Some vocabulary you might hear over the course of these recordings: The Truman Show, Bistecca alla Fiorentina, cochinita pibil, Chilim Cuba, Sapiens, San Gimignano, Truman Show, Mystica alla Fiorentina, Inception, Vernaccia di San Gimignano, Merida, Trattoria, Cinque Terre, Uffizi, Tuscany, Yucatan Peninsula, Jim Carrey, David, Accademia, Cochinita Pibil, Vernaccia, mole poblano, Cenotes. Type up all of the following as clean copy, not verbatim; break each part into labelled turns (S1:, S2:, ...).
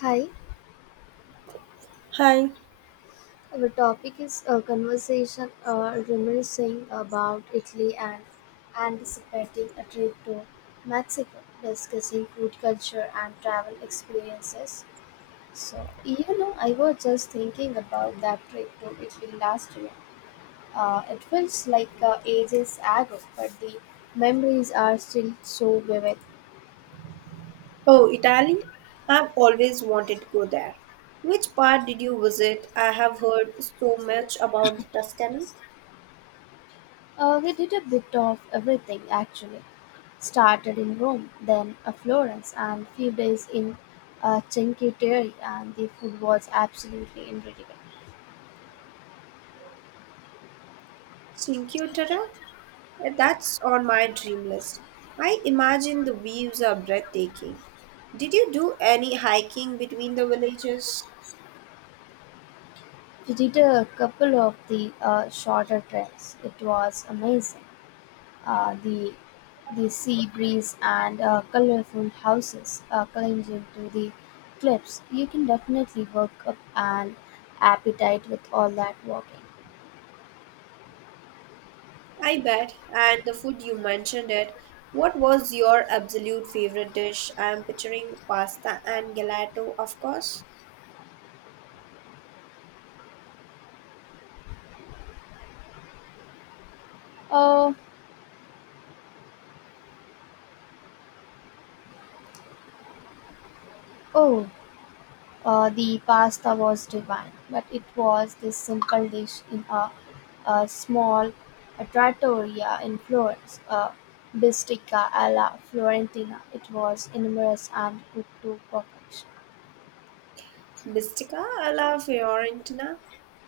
S1: Hi,
S2: Hi.
S1: our topic is a conversation reminiscing about Italy and anticipating a trip to Mexico, discussing food culture and travel experiences. So, you know, I was just thinking about that trip to Italy last year. It feels like ages ago, but the memories are still so vivid.
S2: Oh, Italy? I've always wanted to go there. Which part did you visit? I have heard so much about the Tuscany.
S1: He did a bit of everything actually. Started in Rome, then Florence, and few days in Cinque Terre, and the food was absolutely incredible.
S2: Cinque Terre? That's on my dream list. I imagine the views are breathtaking. Did you do any hiking between the villages?
S1: We did a couple of the shorter trails. It was amazing. Uh, the the sea breeze and colorful houses clinging to the cliffs. You can definitely work up an appetite with all that walking.
S2: I bet. And the food you mentioned it. What was your absolute favorite dish? I am picturing pasta and gelato, of course.
S1: Uh, oh, the pasta was divine, but it was this simple dish in a small trattoria in Florence, a bistica alla Florentina. It was enormous and cooked to perfection.
S2: Mystica alla Fiorentina?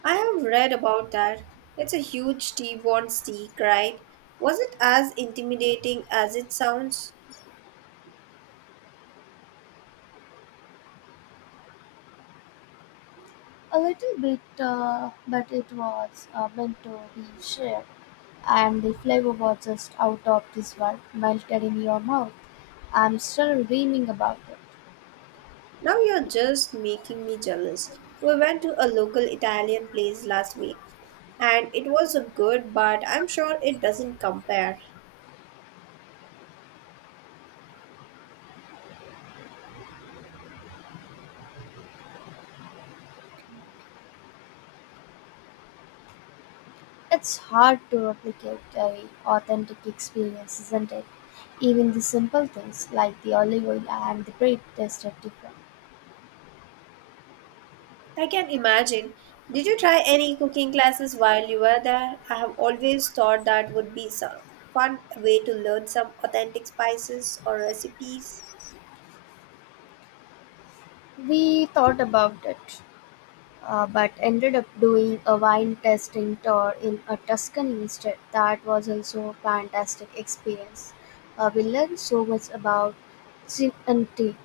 S2: I have read about that. It's a huge T-bone steak, right? Was it as intimidating as it sounds?
S1: A little bit, but it was meant to be shared, and the flavor was just out of this world, melted in your mouth. I'm still dreaming about it.
S2: Now you're just making me jealous. We went to a local Italian place last week, and it was good, but I'm sure it doesn't compare.
S1: It's hard to replicate a authentic experience, isn't it? Even the simple things like the olive oil and the bread tasted different.
S2: I can imagine. Did you try any cooking classes while you were there? I have always thought that would be some fun way to learn some authentic spices or recipes.
S1: We thought about it, but ended up doing a wine tasting tour in a Tuscany instead. That was also a fantastic experience. We learned so much about gin and tea.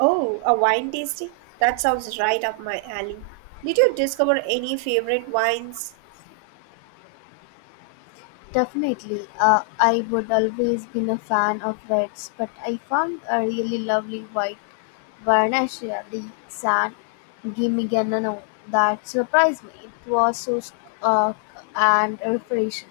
S2: Oh, a wine tasting? That sounds right up my alley. Did you discover any favorite wines?
S1: Definitely. I would always been a fan of reds, but I found a really lovely white Varnacia, the San Gimignano, that surprised me. It was so uh, and refreshing.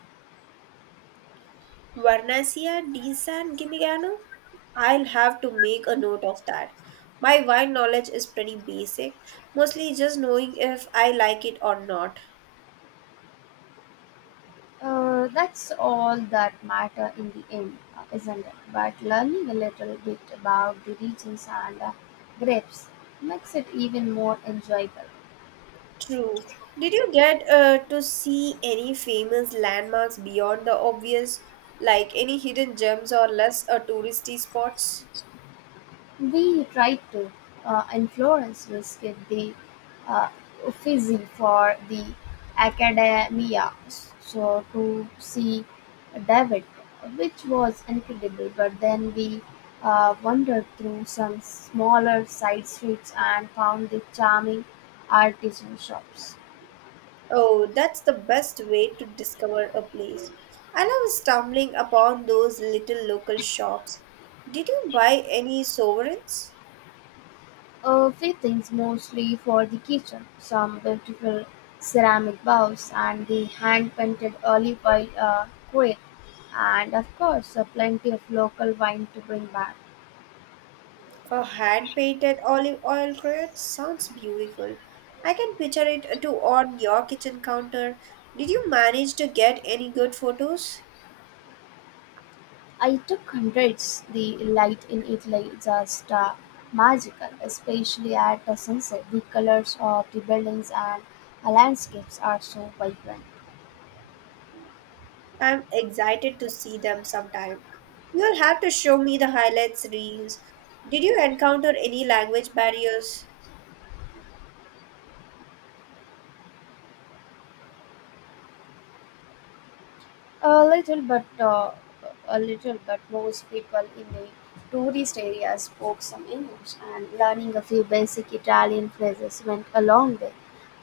S2: Vernaccia di San Gimignano? I'll have to make a note of that. My wine knowledge is pretty basic, mostly just knowing if I like it or not.
S1: That's all that matter in the end, isn't it? But learning a little bit about the regions and grapes makes it even more enjoyable.
S2: True. Did you get to see any famous landmarks beyond the obvious, like any hidden gems or less touristy spots?
S1: We tried to. In Florence, we the uh, Uffizi for the academia, so to see David, which was incredible. But then we wandered through some smaller side streets and found the charming artisan shops.
S2: Oh, that's the best way to discover a place. I love stumbling upon those little local shops. Did you buy any sovereigns?
S1: A few things mostly for the kitchen, some beautiful ceramic bowls and the hand painted olive oil crate, and of course, plenty of local wine to bring back.
S2: A hand painted olive oil crate sounds beautiful. I can picture it to on your kitchen counter. Did you manage to get any good photos?
S1: I took hundreds. The light in Italy is just magical, especially at the sunset. The colors of the buildings and landscapes are so vibrant.
S2: I'm excited to see them sometime. You'll have to show me the highlights reels. Did you encounter any language barriers?
S1: A little, but uh, a little, but most people in the tourist areas spoke some English, and learning a few basic Italian phrases went a long way.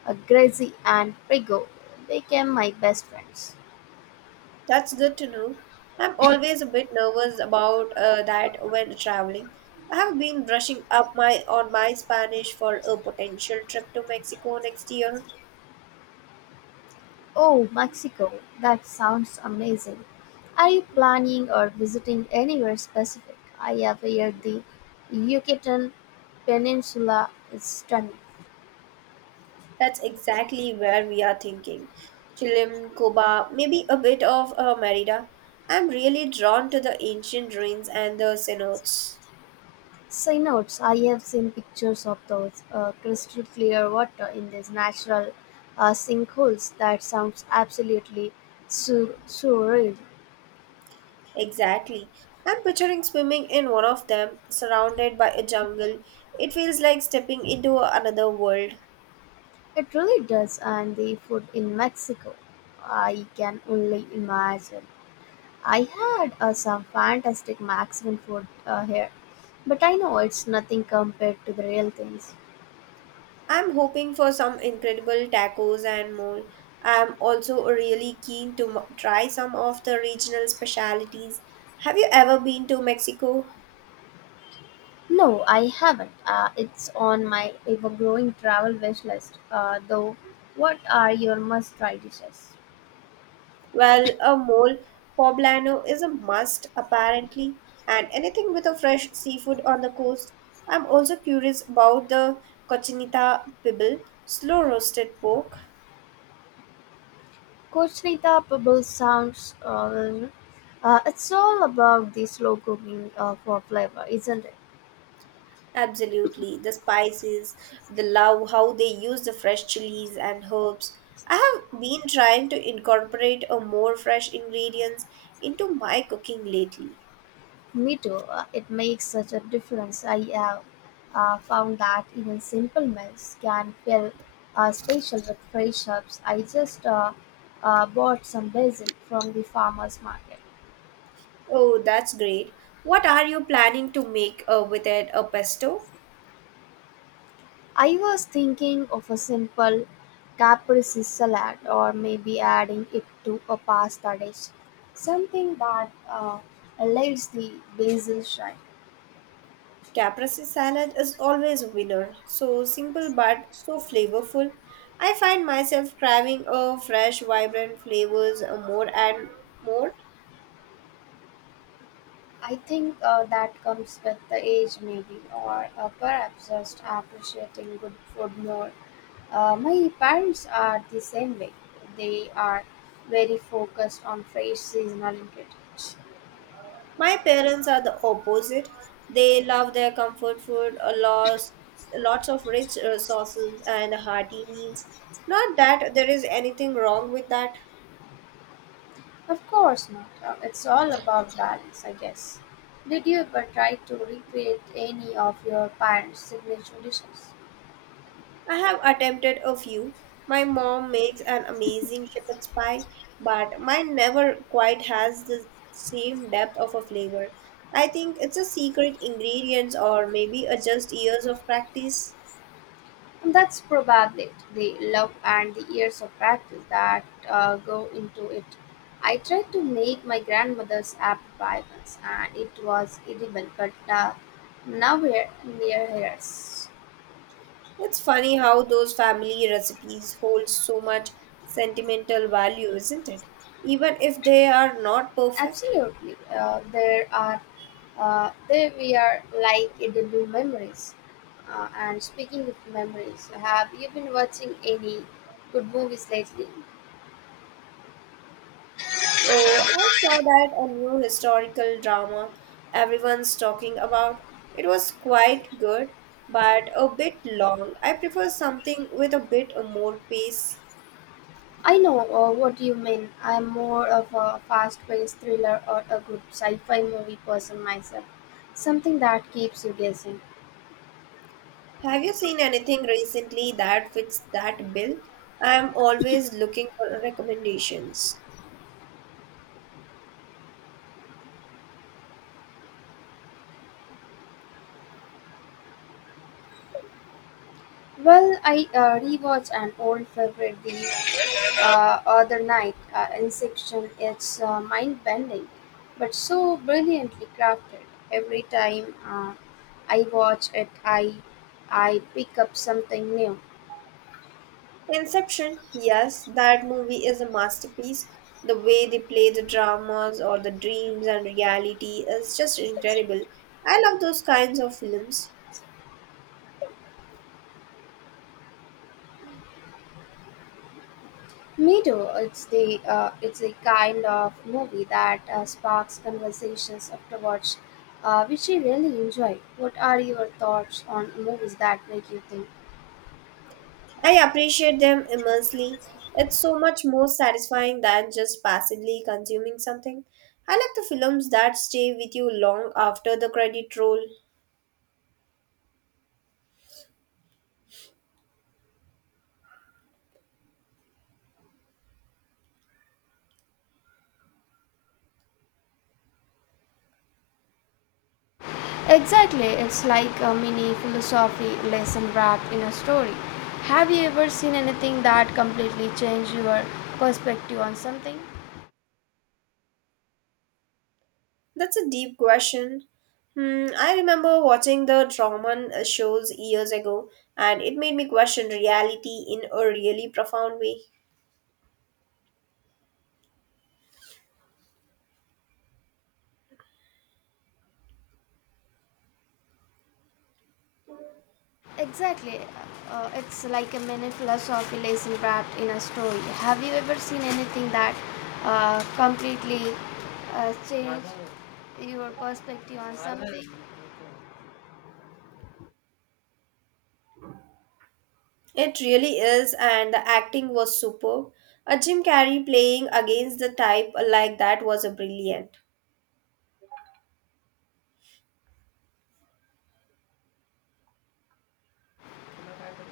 S1: Grazi and Prigo became my best friends.
S2: That's good to know. I'm always a bit nervous about that when traveling. I have been brushing up my on my Spanish for a potential trip to Mexico next year.
S1: Oh, Mexico! That sounds amazing. Are you planning or visiting anywhere specific? I have heard the Yucatan Peninsula is stunning.
S2: That's exactly where we are thinking. Chilim Cuba, maybe a bit of Merida. I'm really drawn to the ancient ruins and the cenotes.
S1: Cyanotes, I have seen pictures of those crystal clear water in these natural sinkholes. That sounds absolutely surreal.
S2: Exactly. I'm picturing swimming in one of them, surrounded by a jungle. It feels like stepping into another world.
S1: It really does, and the food in Mexico, I can only imagine. I had some fantastic Mexican food here, but I know it's nothing compared to the real things.
S2: I'm hoping for some incredible tacos and more. I'm also really keen to try some of the regional specialties. Have you ever been to Mexico?
S1: No, I haven't. It's on my ever-growing travel wish list. What are your must-try dishes?
S2: Well, a mole poblano is a must, apparently, and anything with a fresh seafood on the coast. I'm also curious about the cochinita pibil, slow roasted pork.
S1: Cochinita Pebble sounds. It's all about the slow cooking for flavor, isn't it?
S2: Absolutely. The spices, the love, how they use the fresh chilies and herbs. I have been trying to incorporate a more fresh ingredients into my cooking lately.
S1: Me too. It makes such a difference. I have found that even simple meals can feel special with fresh herbs. I just bought some basil from the farmer's market.
S2: Oh, that's great. What are you planning to make with it? A pesto?
S1: I was thinking of a simple caprese salad or maybe adding it to a pasta dish. Something that allows the basil shine.
S2: Caprese salad is always a winner. So simple but so flavorful. I find myself craving a fresh, vibrant flavors more and more.
S1: I think that comes with the age, maybe, or perhaps just appreciating good food more. My parents are the same way. They are very focused on fresh seasonal ingredients.
S2: My parents are the opposite. They love their comfort food, a lots, lots of rich sauces and hearty meals. Not that there is anything wrong with that.
S1: Of course not. It's all about balance, I guess. Did you ever try to recreate any of your parents' signature dishes?
S2: I have attempted a few. My mom makes an amazing shepherd's pie, but mine never quite has the same depth of a flavor. I think it's a secret ingredient or maybe a just years of practice.
S1: And that's probably it, the love and the years of practice that go into it. I tried to make my grandmother's apple pie once, and it was edible, but nowhere near hers.
S2: It's funny how those family recipes hold so much sentimental value, isn't it? Even if they are not perfect.
S1: Absolutely, there we are like edible memories. And speaking of memories, have you been watching any good movies lately?
S2: Oh, I saw that a new historical drama everyone's talking about. It was quite good, but a bit long. I prefer something with a bit more pace.
S1: I know what you mean. I'm more of a fast paced thriller or a good sci fi movie person myself. Something that keeps you guessing.
S2: Have you seen anything recently that fits that bill? I'm always looking for recommendations.
S1: Well, I rewatched an old favorite the other night, Inception. It's mind bending, but so brilliantly crafted. Every time I watch it, I pick up something new.
S2: Inception, yes, that movie is a masterpiece. The way they play the dramas or the dreams and reality is just incredible. I love those kinds of films.
S1: Me too. It's a kind of movie that sparks conversations afterwards, which I really enjoy. What are your thoughts on movies that make you think?
S2: I appreciate them immensely. It's so much more satisfying than just passively consuming something. I like the films that stay with you long after the credit roll.
S1: Exactly, it's like a mini philosophy lesson wrapped in a story. Have you ever seen anything that completely changed your perspective on something?
S2: That's a deep question. Hmm, I remember watching the Truman shows years ago, and it made me question reality in a really profound way.
S1: Exactly. It's like a mini philosophy lesson wrapped in a story. Have you ever seen anything that completely changed your perspective on something?
S2: It really is, and the acting was superb. A Jim Carrey playing against the type like that was a brilliant.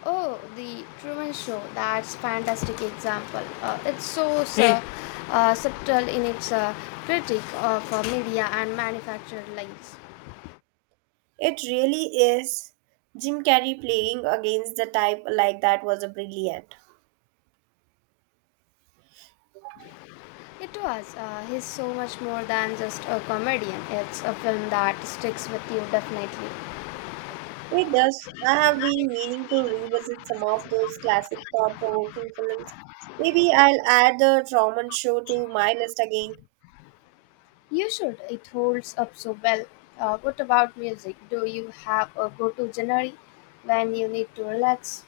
S1: Oh, the Truman Show. That's fantastic example. It's so subtle in its critique of media and manufactured lives.
S2: It really is. Jim Carrey playing against the type like that was a brilliant.
S1: It was. He's so much more than just a comedian. It's a film that sticks with you definitely.
S2: It does. I have been meaning to revisit some of those classic thought provoking films. Maybe I'll add the Truman Show to my list again.
S1: You should. It holds up so well. What about music? Do you have a go-to genre when you need to relax?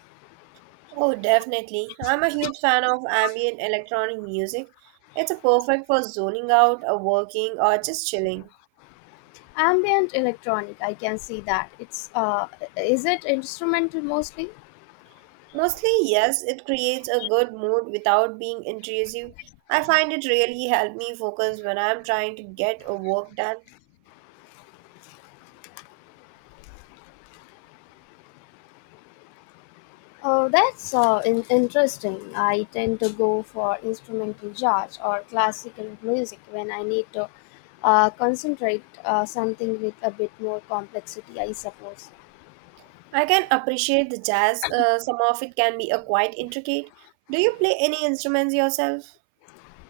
S2: Oh, definitely. I'm a huge fan of ambient electronic music. It's a perfect for zoning out, or working, or just chilling.
S1: Ambient electronic, I can see that. It's Is it instrumental mostly?
S2: Mostly, yes, it creates a good mood without being intrusive. I find it really helped me focus when I'm trying to get a work done.
S1: Oh, that's interesting. I tend to go for instrumental jazz or classical music when I need to concentrate something with a bit more complexity, I suppose.
S2: I can appreciate the jazz. Some of it can be a quite intricate. Do you play any instruments yourself?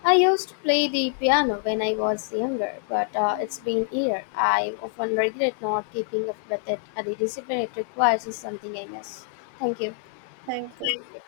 S1: I used to play the piano when I was younger, but it's been years. I often regret not keeping up with it, and the discipline it requires is something I miss. Thank you.
S2: Thank you.